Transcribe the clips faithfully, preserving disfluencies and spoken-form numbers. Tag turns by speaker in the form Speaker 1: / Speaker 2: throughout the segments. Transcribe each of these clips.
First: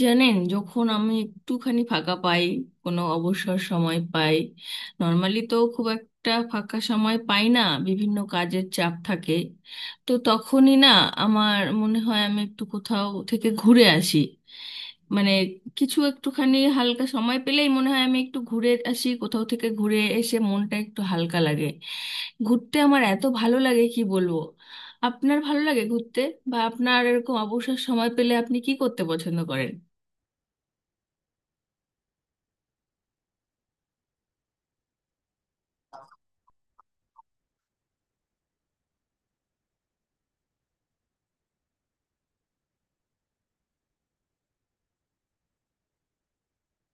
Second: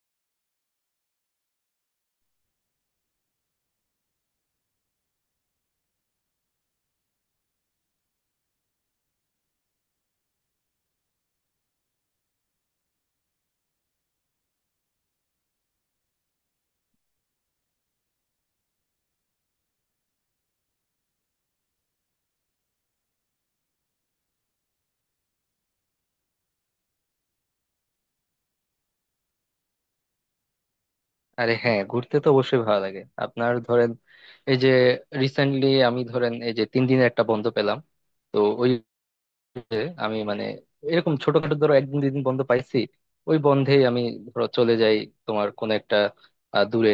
Speaker 1: জানেন, যখন আমি একটুখানি ফাঁকা পাই, কোনো অবসর সময় পাই। নর্মালি তো খুব একটা ফাঁকা সময় পাই না, বিভিন্ন কাজের চাপ থাকে। তো তখনই না আমার মনে হয় আমি একটু কোথাও থেকে ঘুরে আসি। মানে কিছু একটুখানি হালকা সময় পেলেই মনে হয় আমি একটু ঘুরে আসি, কোথাও থেকে ঘুরে এসে মনটা একটু হালকা লাগে। ঘুরতে আমার এত ভালো লাগে কি বলবো! আপনার ভালো লাগে ঘুরতে? বা আপনার এরকম অবসর সময় পেলে আপনি কি করতে পছন্দ করেন?
Speaker 2: আরে, হ্যাঁ, ঘুরতে তো অবশ্যই ভালো লাগে। আপনার ধরেন এই যে রিসেন্টলি আমি ধরেন এই যে তিন দিনের একটা বন্ধ পেলাম। তো ওই যে আমি মানে এরকম ছোটখাটো ধরো একদিন দুই দিন বন্ধ পাইছি, ওই বন্ধেই আমি ধরো চলে যাই তোমার কোন একটা আহ, দূরে।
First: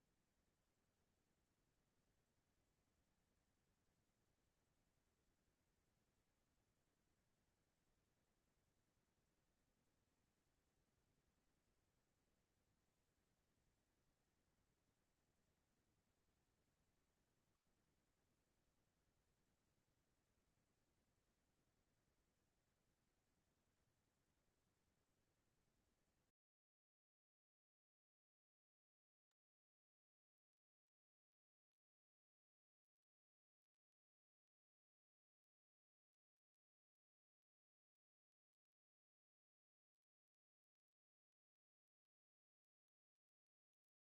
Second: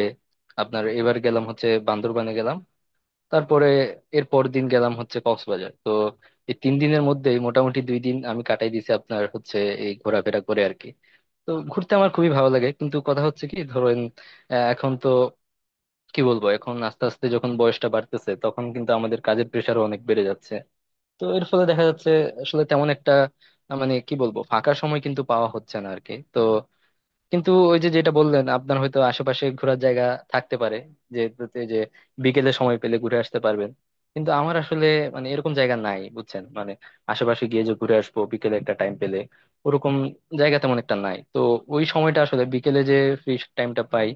Speaker 2: আপনার এবার গেলাম হচ্ছে বান্দরবানে গেলাম, তারপরে এর পর দিন গেলাম হচ্ছে কক্সবাজার। তো এই তিন দিনের মধ্যেই মোটামুটি দুই দিন আমি কাটাই দিয়েছি আপনার হচ্ছে এই ঘোরাফেরা করে আর কি। তো ঘুরতে আমার খুবই ভালো লাগে, কিন্তু কথা হচ্ছে কি ধরেন, আহ, এখন তো কি বলবো, এখন আস্তে আস্তে যখন বয়সটা বাড়তেছে তখন কিন্তু আমাদের কাজের প্রেশারও অনেক বেড়ে যাচ্ছে। তো এর ফলে দেখা যাচ্ছে আসলে তেমন একটা আহ, মানে কি বলবো, ফাঁকা সময় কিন্তু পাওয়া হচ্ছে না আরকি। তো কিন্তু ওই যে যেটা বললেন, আপনার হয়তো আশেপাশে ঘোরার জায়গা থাকতে পারে, যে এই যে বিকেলে সময় পেলে ঘুরে আসতে পারবেন। কিন্তু আমার আসলে মানে এরকম জায়গা নাই, বুঝছেন? মানে আশেপাশে গিয়ে যে ঘুরে আসবো বিকেলে একটা টাইম পেলে, ওরকম জায়গা তেমন একটা নাই। তো ওই সময়টা আসলে বিকেলে যে ফ্রি টাইমটা পাই,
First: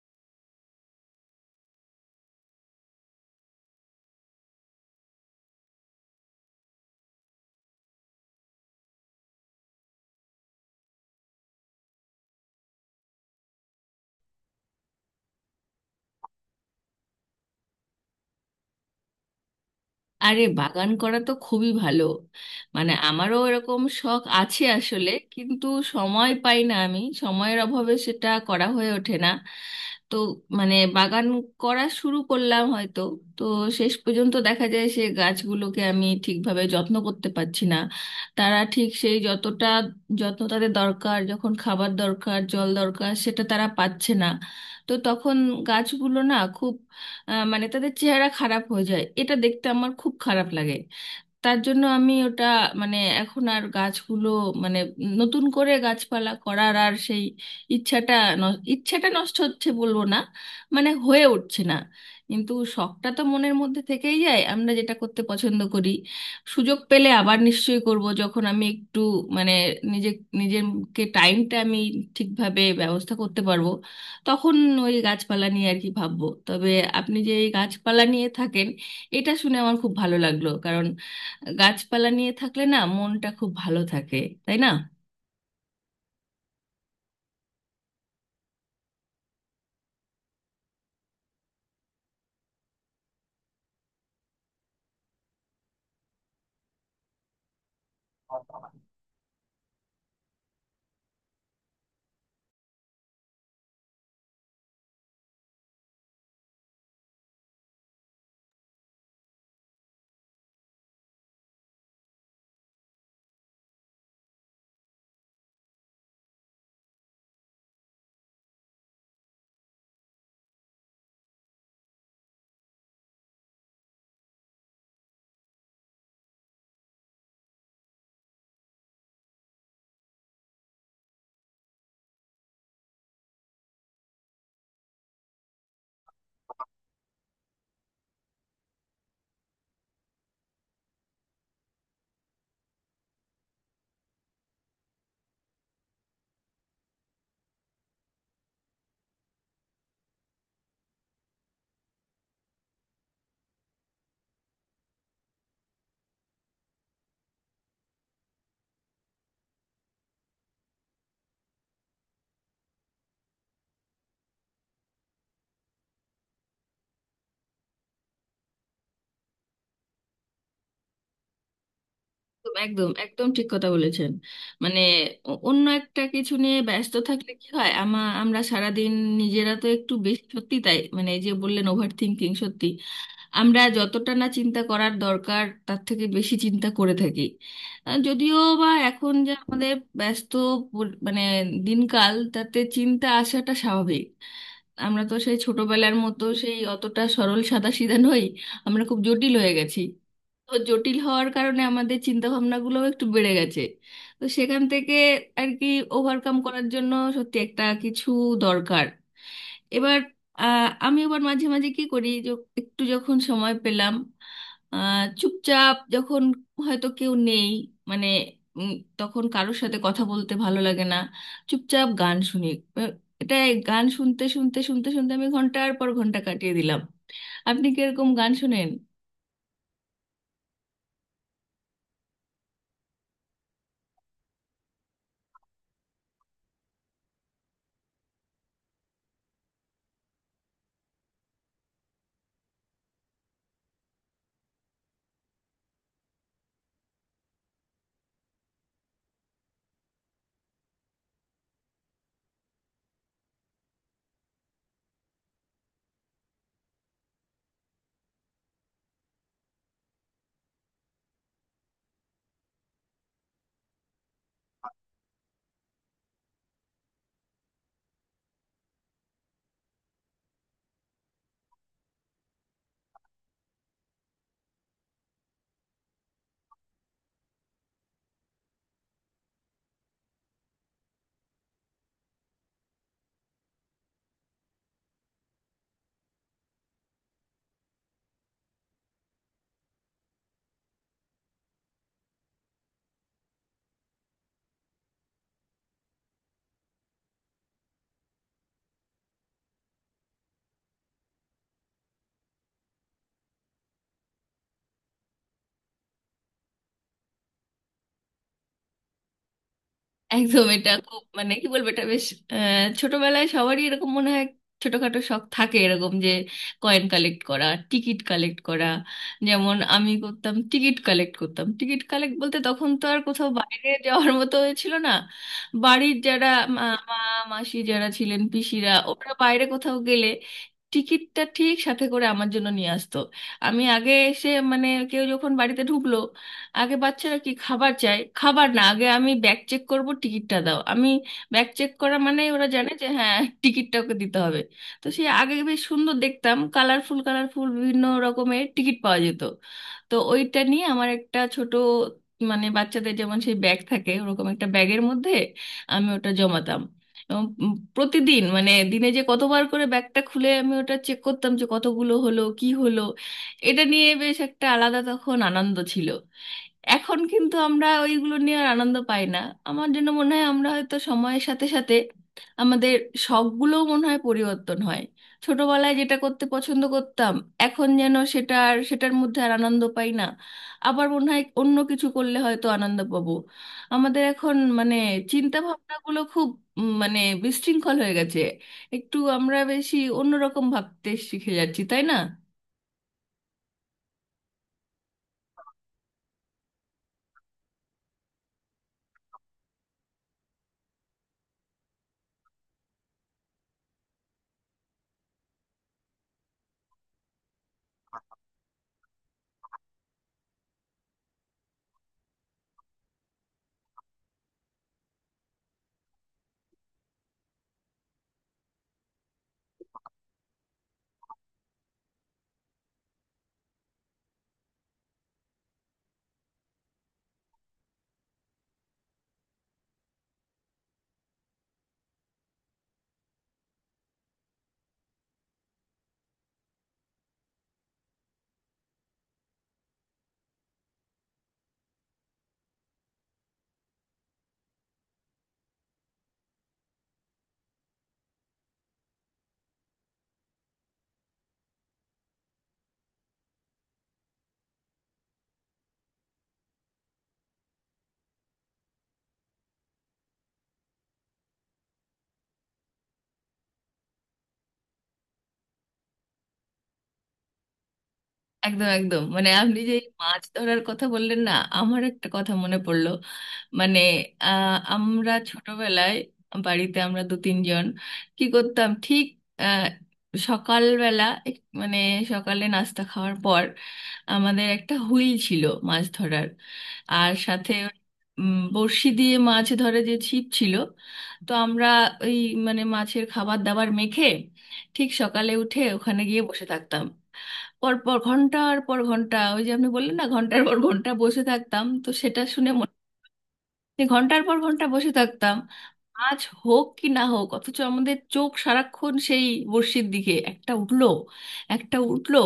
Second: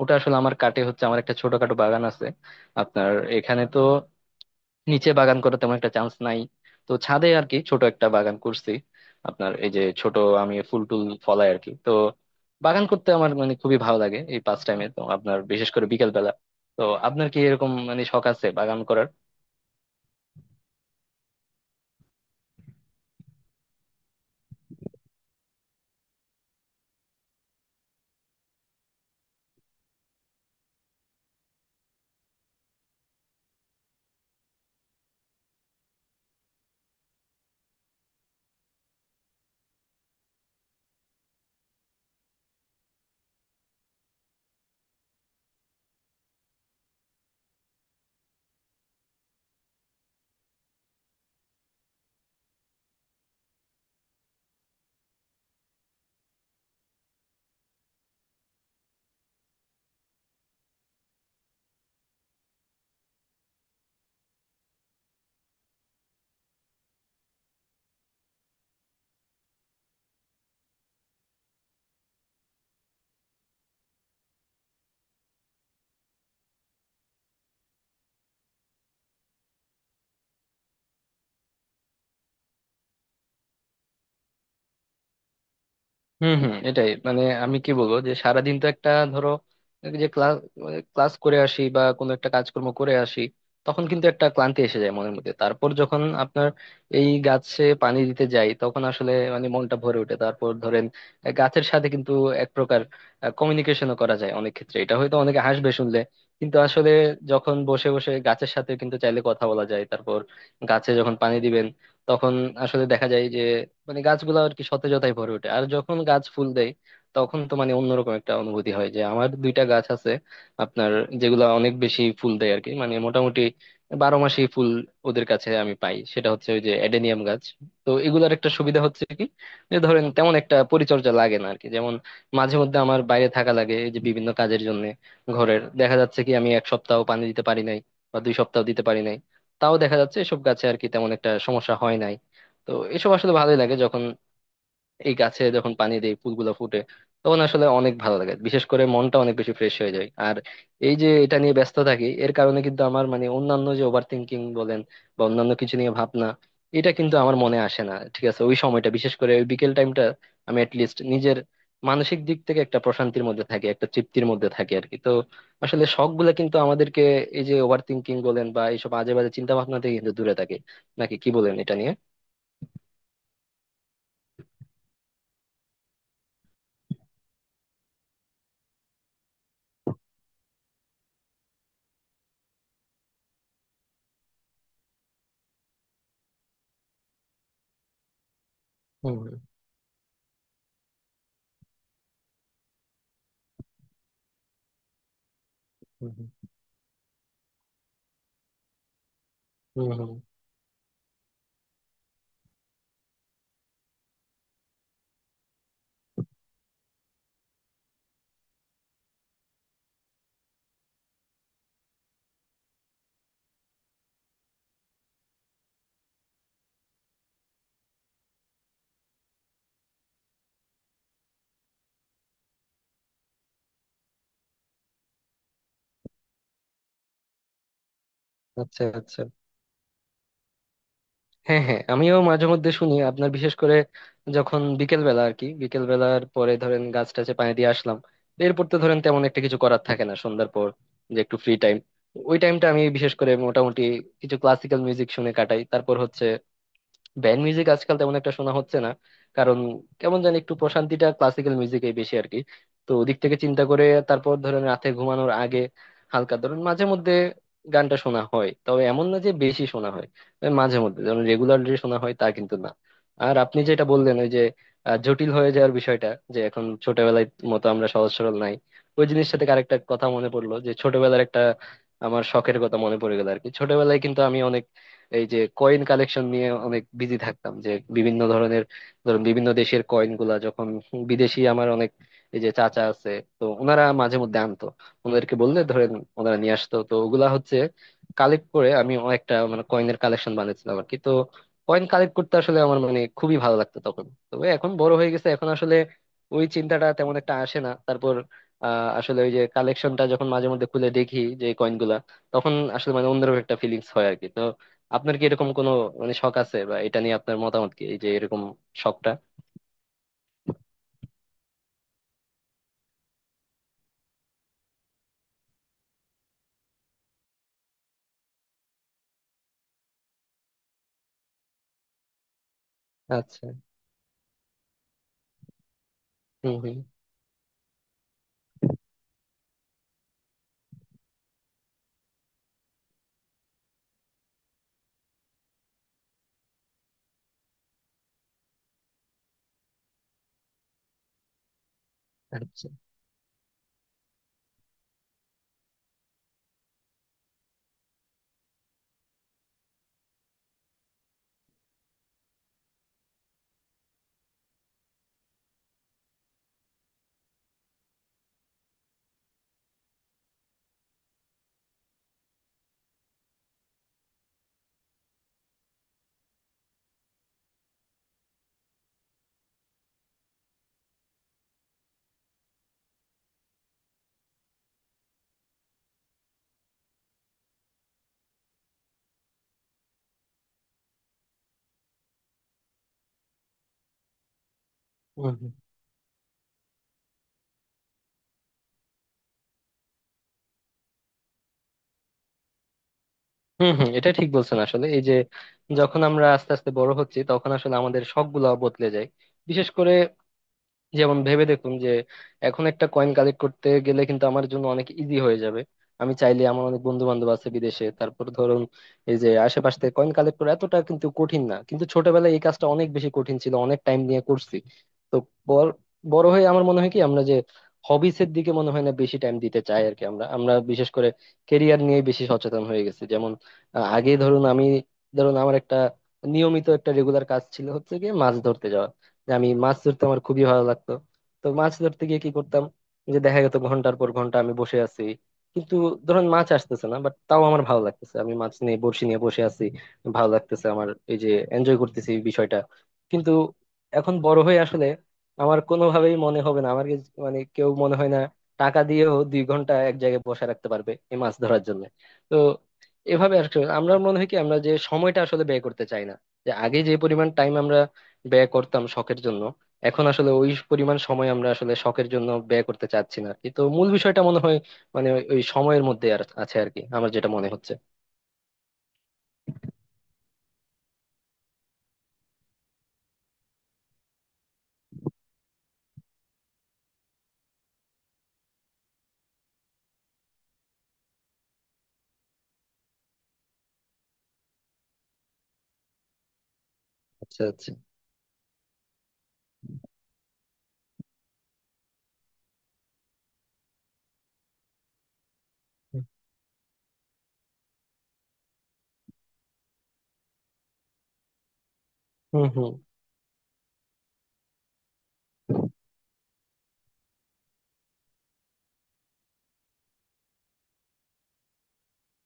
Speaker 2: ওটা আসলে আমার কাটে হচ্ছে, আমার একটা ছোটখাটো বাগান আছে আপনার। এখানে তো নিচে বাগান করার তেমন একটা চান্স নাই, তো ছাদে আর কি ছোট একটা বাগান করছি আপনার। এই যে ছোট আমি ফুল টুল ফলাই আর কি। তো বাগান করতে আমার মানে খুবই ভালো লাগে এই পাঁচ টাইমে তো আপনার, বিশেষ করে বিকেল বেলা। তো আপনার কি এরকম মানে শখ আছে বাগান করার?
Speaker 1: আরে বাগান করা তো খুবই ভালো। মানে আমারও এরকম শখ আছে আসলে, কিন্তু সময় পাই না, আমি সময়ের অভাবে সেটা করা হয়ে ওঠে না। তো মানে বাগান করা শুরু করলাম হয়তো, তো শেষ পর্যন্ত দেখা যায় সে গাছগুলোকে আমি ঠিকভাবে যত্ন করতে পারছি না। তারা ঠিক সেই যতটা যত্ন তাদের দরকার, যখন খাবার দরকার, জল দরকার, সেটা তারা পাচ্ছে না। তো তখন গাছগুলো না খুব আহ, মানে তাদের চেহারা খারাপ হয়ে যায়, এটা দেখতে আমার খুব খারাপ লাগে। তার জন্য আমি ওটা মানে এখন আর গাছগুলো মানে নতুন করে গাছপালা করার আর সেই ইচ্ছাটা ন- ইচ্ছাটা নষ্ট হচ্ছে বলবো না, মানে হয়ে উঠছে না। কিন্তু শখটা তো মনের মধ্যে থেকেই যায়, আমরা যেটা করতে পছন্দ করি। সুযোগ পেলে আবার নিশ্চয়ই করব, যখন আমি একটু মানে নিজে নিজেকে টাইমটা আমি ঠিকভাবে ব্যবস্থা করতে পারবো, তখন ওই গাছপালা নিয়ে আর কি ভাববো। তবে আপনি যে এই গাছপালা নিয়ে থাকেন, এটা শুনে আমার খুব ভালো লাগলো। গাছপালা নিয়ে থাকলে না মনটা খুব ভালো থাকে, তাই না?
Speaker 2: হুম, হুম, এটাই। মানে আমি কি বলবো, যে সারাদিন তো একটা ধরো এই যে ক্লাস ক্লাস করে আসি বা কোনো একটা কাজকর্ম করে আসি, তখন কিন্তু একটা ক্লান্তি এসে যায় মনের মধ্যে। তারপর যখন আপনার এই গাছে পানি দিতে যাই তখন আসলে মানে মনটা ভরে ওঠে। তারপর ধরেন আহ, গাছের সাথে কিন্তু এক প্রকার কমিউনিকেশনও করা যায় অনেক ক্ষেত্রে, এটা হয়তো অনেকে হাসবে শুনলে। কিন্তু আসলে যখন বসে বসে গাছের সাথে কিন্তু চাইলে কথা বলা যায়। তারপর গাছে যখন পানি দিবেন তখন আসলে দেখা যায় যে মানে গাছগুলো আর কি সতেজতায় ভরে ওঠে। আর যখন গাছ ফুল দেয় তখন তো মানে অন্যরকম একটা অনুভূতি হয়। যে আমার দুইটা গাছ আছে আপনার, যেগুলা অনেক বেশি ফুল দেয় আর কি, মানে মোটামুটি বারো মাসই ফুল ওদের কাছে আমি পাই, সেটা হচ্ছে ওই যে এডেনিয়াম গাছ। তো এগুলার একটা সুবিধা হচ্ছে কি, যে ধরেন তেমন একটা পরিচর্যা লাগে না আর কি। যেমন মাঝে মধ্যে আমার বাইরে থাকা লাগে এই যে বিভিন্ন কাজের জন্য, ঘরের দেখা যাচ্ছে কি আমি এক সপ্তাহ পানি দিতে পারি নাই বা দুই সপ্তাহ দিতে পারি নাই, তাও দেখা যাচ্ছে এসব গাছে আর কি তেমন একটা সমস্যা হয় নাই। তো এসব আসলে ভালোই লাগে যখন এই গাছে যখন পানি দেই ফুলগুলো ফুটে, তখন আসলে অনেক ভালো লাগে, বিশেষ করে মনটা অনেক বেশি ফ্রেশ হয়ে যায়। আর এই যে এটা নিয়ে ব্যস্ত থাকি এর কারণে কিন্তু আমার মানে অন্যান্য যে ওভার থিঙ্কিং বলেন বা অন্যান্য কিছু নিয়ে ভাবনা, এটা কিন্তু আমার মনে আসে না। ঠিক আছে ওই সময়টা বিশেষ করে ওই বিকেল টাইমটা আমি অ্যাটলিস্ট নিজের মানসিক দিক থেকে একটা প্রশান্তির মধ্যে থাকি, একটা তৃপ্তির মধ্যে থাকি আর কি। তো আসলে শখ গুলা কিন্তু আমাদেরকে এই যে ওভার থিঙ্কিং বলেন বা এইসব আজে বাজে চিন্তা ভাবনা থেকে কিন্তু দূরে থাকে, নাকি কি বলেন এটা নিয়ে?
Speaker 1: একদম, একদম, একদম ঠিক কথা বলেছেন। মানে অ- অন্য একটা কিছু নিয়ে ব্যস্ত থাকলে কি হয়, আমা আমরা সারাদিন নিজেরা তো একটু বেশি, সত্যি তাই। মানে এই যে বললেন ওভার থিঙ্কিং, সত্যি আমরা যতটা না চিন্তা করার দরকার তার থেকে বেশি চিন্তা করে থাকি। আহ, যদিও বা এখন
Speaker 2: হুম,
Speaker 1: যে
Speaker 2: হুম,
Speaker 1: আমাদের ব্যস্ত পর- মানে দিনকাল, তাতে চিন্তা আসাটা স্বাভাবিক। আমরা তো সেই ছোটবেলার মতো
Speaker 2: হুম,
Speaker 1: সেই অতটা সরল সাদাসিধা নই, আমরা খুব জটিল হয়ে গেছি।
Speaker 2: হুম, হুম।
Speaker 1: তো জটিল হওয়ার কারণে আমাদের চিন্তা ভাবনাগুলোও একটু বেড়ে গেছে। তো সেখান থেকে আর কি ওভারকাম করার জন্য সত্যি একটা কিছু দরকার। এবার আহ, আমি আবার মাঝে মাঝে কি করি যে একটু যখন সময় পেলাম, আহ, চুপচাপ যখন হয়তো কেউ নেই, মানে উম, তখন কারোর সাথে কথা বলতে ভালো লাগে না, চুপচাপ গান শুনি। আহ, এটা, এই গান শুনতে শুনতে শুনতে শুনতে আমি ঘন্টার পর ঘন্টা কাটিয়ে দিলাম। আপনি কি এরকম গান শোনেন?
Speaker 2: আচ্ছা, আচ্ছা। হ্যাঁ, হ্যাঁ, আমিও মাঝে মধ্যে শুনি আপনার, বিশেষ করে যখন বিকেল বেলা আর কি, বিকেল বেলার পরে ধরেন গাছ টাছে পানি দিয়ে আসলাম, এরপর তো ধরেন তেমন একটা কিছু করার থাকে না সন্ধ্যার পর, যে একটু ফ্রি টাইম। ওই টাইমটা আমি বিশেষ করে মোটামুটি কিছু ক্লাসিক্যাল মিউজিক শুনে কাটাই। তারপর হচ্ছে ব্যান্ড মিউজিক আজকাল তেমন একটা শোনা হচ্ছে না, কারণ কেমন জানি একটু প্রশান্তিটা ক্লাসিক্যাল মিউজিকেই বেশি আর কি। তো ওদিক থেকে চিন্তা করে তারপর ধরেন রাতে ঘুমানোর আগে হালকা ধরেন মাঝে মধ্যে গানটা শোনা হয়, তবে এমন না যে বেশি শোনা হয়। তবে মাঝে মধ্যে ধরেন রেগুলারলি শোনা হয় তা কিন্তু না। আর আপনি যেটা বললেন ওই যে আহ, জটিল হয়ে যাওয়ার বিষয়টা, যে এখন ছোটবেলায় মতো আমরা সহজ সরল নাই। ওই জিনিসটা থেকে আরেকটা কথা মনে পড়লো, যে ছোটবেলার একটা আমার শখের কথা মনে পড়ে গেল আর কি। ছোটবেলায় কিন্তু আমি এই যে কয়েন কালেকশন নিয়ে অনেক বিজি থাকতাম, যে বিভিন্ন ধরনের ধরুন বিভিন্ন দেশের কয়েন গুলা যখন বিদেশি আমার অনেক এই যে চাচা আছে, তো ওনারা মাঝে মধ্যে আনতো, ওনাদেরকে বললে ধরেন ওনারা নিয়ে আসতো। তো ওগুলা হচ্ছে কালেক্ট করে আমি একটা মানে কয়েনের কালেকশন বানিয়েছিলাম আর কি। তো কয়েন কালেক্ট করতে আসলে আমার মানে খুবই ভালো লাগতো তখন, তবে এখন বড় হয়ে গেছে, এখন আসলে ওই চিন্তাটা তেমন একটা আসে না। তারপর আহ আসলে ওই যে কালেকশনটা যখন মাঝে মধ্যে খুলে দেখি যে কয়েন গুলা, তখন আসলে মানে অন্যরকম একটা ফিলিংস হয় আর কি। তো আপনার কি এরকম কোনো মানে শখ আছে, বা এটা নিয়ে আপনার মতামত কি এই যে এরকম শখটা?
Speaker 1: একদম, এটা খুব মানে কি বলবো, এটা বেশ। আহ, ছোটবেলায় সবারই এরকম মনে হয়, ছোটখাটো শখ থাকে এরকম যে কয়েন কালেক্ট করা, টিকিট কালেক্ট করা। যেমন আমি করতাম, টিকিট কালেক্ট করতাম। টিকিট কালেক্ট বলতে তখন তো আর কোথাও
Speaker 2: আচ্ছা,
Speaker 1: বাইরে যাওয়ার মতো হয়েছিল না। বাড়ির যারা
Speaker 2: হুম,
Speaker 1: মা
Speaker 2: হুম।
Speaker 1: মা, মাসি যারা ছিলেন, পিসিরা, ওরা বাইরে কোথাও গেলে টিকিটটা ঠিক সাথে করে আমার জন্য নিয়ে আসতো। আমি আগে এসে মানে কেউ যখন বাড়িতে ঢুকলো, আগে বাচ্চারা কি খাবার চায়, খাবার না, আগে আমি ব্যাগ চেক করব, টিকিটটা দাও, আমি ব্যাগ চেক করা, মানে ওরা
Speaker 2: আচ্ছা,
Speaker 1: জানে যে হ্যাঁ টিকিটটা ওকে দিতে হবে। তো সেই আগে বেশ সুন্দর দেখতাম কালারফুল কালারফুল বিভিন্ন রকমের টিকিট পাওয়া যেত। তো ওইটা নিয়ে আমার একটা ছোট মানে বাচ্চাদের যেমন সেই ব্যাগ থাকে, ওরকম একটা ব্যাগের মধ্যে আমি ওটা জমাতাম। এবং উম প্রতিদিন মানে দিনে যে কতবার করে ব্যাগটা খুলে আমি ওটা চেক করতাম যে কতগুলো হলো কি হলো। এটা নিয়ে বেশ একটা আলাদা তখন আনন্দ ছিল। এখন কিন্তু আমরা ওইগুলো নিয়ে আর আনন্দ পাই না। আমার জন্য মনে হয় আমরা হয়তো সময়ের সাথে সাথে আমাদের শখগুলোও মনে হয় পরিবর্তন হয়। ছোটবেলায় যেটা করতে পছন্দ করতাম, এখন যেন সেটা আর, সেটার মধ্যে আর আনন্দ পাই না। আবার মনে হয় অন্য কিছু করলে হয়তো আনন্দ পাবো। আমাদের এখন মানে
Speaker 2: হুম,
Speaker 1: চিন্তা
Speaker 2: হুম,
Speaker 1: ভাবনাগুলো খুব উম, মানে বিশৃঙ্খল হয়ে গেছে, একটু আমরা বেশি অন্যরকম ভাবতে শিখে যাচ্ছি, তাই না?
Speaker 2: হুম, হুম। এটা ঠিক বলছেন আসলে। এই যে যখন আমরা আস্তে আস্তে বড় হচ্ছি তখন আসলে আমাদের শখ গুলা বদলে যায়, বিশেষ করে। যেমন ভেবে দেখুন, যে এখন একটা কয়েন কালেক্ট করতে গেলে কিন্তু আমার জন্য অনেক ইজি হয়ে যাবে। আমি চাইলে আমার অনেক বন্ধু বান্ধব আছে বিদেশে, তারপর ধরুন এই যে আশেপাশ থেকে কয়েন কালেক্ট করা এতটা কিন্তু কঠিন না, কিন্তু ছোটবেলায় এই কাজটা অনেক বেশি কঠিন ছিল, অনেক টাইম নিয়ে করছি। তো বড় বড় হয়ে আমার মনে হয় কি আমরা যে হবিস এর দিকে মনে হয় না বেশি টাইম দিতে চাই আর কি। আমরা আমরা বিশেষ করে কেরিয়ার নিয়ে বেশি সচেতন হয়ে গেছি। যেমন আহ, আগে ধরুন আমি ধরুন আমার একটা নিয়মিত একটা রেগুলার কাজ ছিল হচ্ছে গিয়ে মাছ ধরতে যাওয়া, যে আমি মাছ ধরতে আমার খুবই ভালো লাগতো। তো মাছ ধরতে গিয়ে কি করতাম, যে দেখা যেত ঘন্টার পর ঘন্টা আমি বসে আছি, কিন্তু ধরেন মাছ আসতেছে না বাট তাও আমার ভালো লাগতেছে, আমি মাছ নিয়ে বড়শি নিয়ে বসে আছি, ভালো লাগতেছে আমার এই যে এনজয় করতেছি এই বিষয়টা। কিন্তু এখন বড় হয়ে আসলে আমার কোনোভাবেই মনে হবে না, আমার কাছে মানে কেউ মনে হয় না টাকা দিয়েও দুই ঘন্টা এক জায়গায় বসে রাখতে পারবে এই মাছ ধরার জন্য। তো এভাবে আর কি আমরা মনে হয় কি আমরা যে সময়টা আসলে ব্যয় করতে চাই না, যে আগে যে পরিমাণ টাইম আমরা ব্যয় করতাম শখের জন্য, এখন আসলে ওই পরিমাণ সময় আমরা আসলে শখের জন্য ব্যয় করতে চাচ্ছি না। কিন্তু মূল বিষয়টা মনে হয় মানে ওই ওই সময়ের মধ্যে আর আছে আর কি, আমার যেটা মনে হচ্ছে।
Speaker 1: একদম, একদম। মানে আপনি যে এই মাছ ধরার কথা বললেন না, আমার একটা কথা মনে পড়লো। মানে আহ, আমরা ছোটবেলায় বাড়িতে আমরা দু তিনজন কি করতাম ঠিক, আহ, সকালবেলা এক- মানে সকালে নাস্তা খাওয়ার পর আমাদের একটা হুইল ছিল, মাছ ধরার। আর
Speaker 2: আচ্ছা,
Speaker 1: সাথে
Speaker 2: আচ্ছা,
Speaker 1: উম, বড়শি দিয়ে মাছ ধরে, যে ছিপ ছিল। তো আমরা ওই মানে মাছের খাবার দাবার মেখে ঠিক সকালে উঠে ওখানে গিয়ে বসে থাকতাম, পর পর ঘন্টার পর ঘন্টা। ওই যে আপনি বললেন না ঘন্টার পর ঘন্টা বসে থাকতাম, তো সেটা
Speaker 2: হুম,
Speaker 1: শুনে
Speaker 2: হুম,
Speaker 1: মনে, যে ঘন্টার পর ঘন্টা বসে থাকতাম, মাছ হোক কি না হোক, অথচ আমাদের চোখ সারাক্ষণ সেই বড়শির দিকে। একটা উঠলো, একটা উঠলো,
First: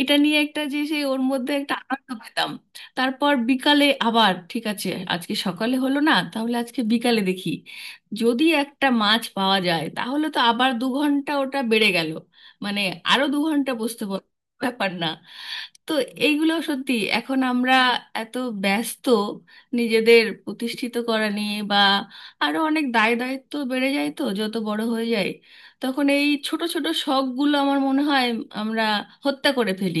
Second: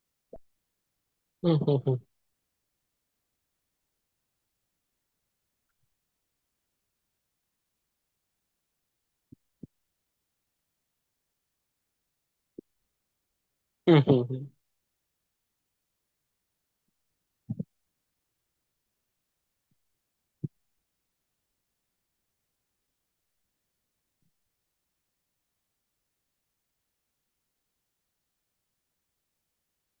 Speaker 1: এটা নিয়ে একটা, যে সেই ওর মধ্যে
Speaker 2: হুম,
Speaker 1: একটা
Speaker 2: হুম, হুম,
Speaker 1: আনন্দ পেতাম। তারপর বিকালে আবার ঠিক আছে, আজকে সকালে হলো না, তাহলে আজকে বিকালে দেখি। যদি একটা মাছ পাওয়া যায়, তাহলে তো আবার দু ঘন্টা ওটা বেড়ে গেল। মানে আরো দু ঘন্টা
Speaker 2: হুম,
Speaker 1: বসতে
Speaker 2: হুম,
Speaker 1: পার,
Speaker 2: হুম,
Speaker 1: ব্যাপার না। তো এইগুলো সত্যি, এখন আমরা এত ব্যস্ত নিজেদের প্রতিষ্ঠিত করা নিয়ে বা আরো অনেক দায় দায়িত্ব বেড়ে যায় তো যত বড় হয়ে যায়, তখন এই ছোট ছোট শখগুলো আমার মনে হয় আমরা হত্যা করে ফেলি,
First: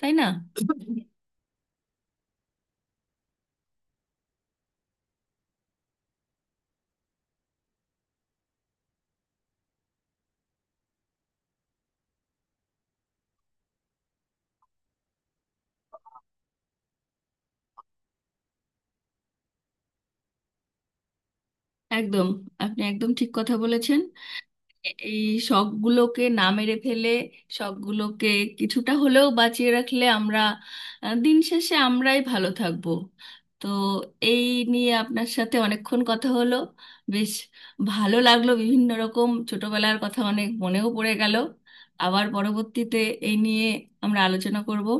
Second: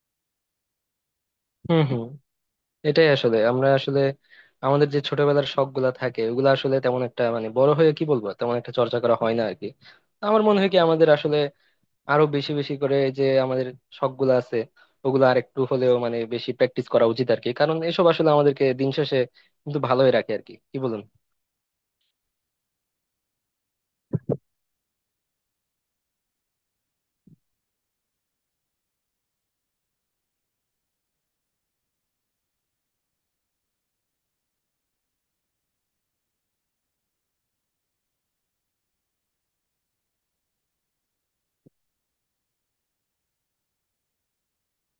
Speaker 1: তাই না?
Speaker 2: হুম, হুম। এটাই আসলে, আমরা আসলে আমাদের যে ছোটবেলার শখ গুলা থাকে ওগুলা আসলে তেমন একটা মানে বড় হয়ে কি বলবো তেমন একটা চর্চা করা হয় না আর কি। আমার মনে হয় কি আমাদের আসলে আরো বেশি বেশি করে যে আমাদের শখ গুলো আছে ওগুলো আর একটু হলেও মানে বেশি প্র্যাকটিস করা উচিত আর কি, কারণ এসব আসলে আমাদেরকে দিন শেষে কিন্তু ভালোই রাখে আর কি, কি বলুন?
Speaker 1: একদম, আপনি একদম ঠিক কথা বলেছেন। এই শখগুলোকে না মেরে ফেলে, শখগুলোকে কিছুটা হলেও বাঁচিয়ে রাখলে আমরা আহ, দিন শেষে আমরাই ভালো থাকবো। তো এই নিয়ে আপনার সাথে অনেকক্ষণ কথা হলো, বেশ ভালো লাগলো, বিভিন্ন রকম ছোটবেলার কথা অনেক মনেও পড়ে গেল। আবার পরবর্তীতে এই নিয়ে আমরা আলোচনা করব।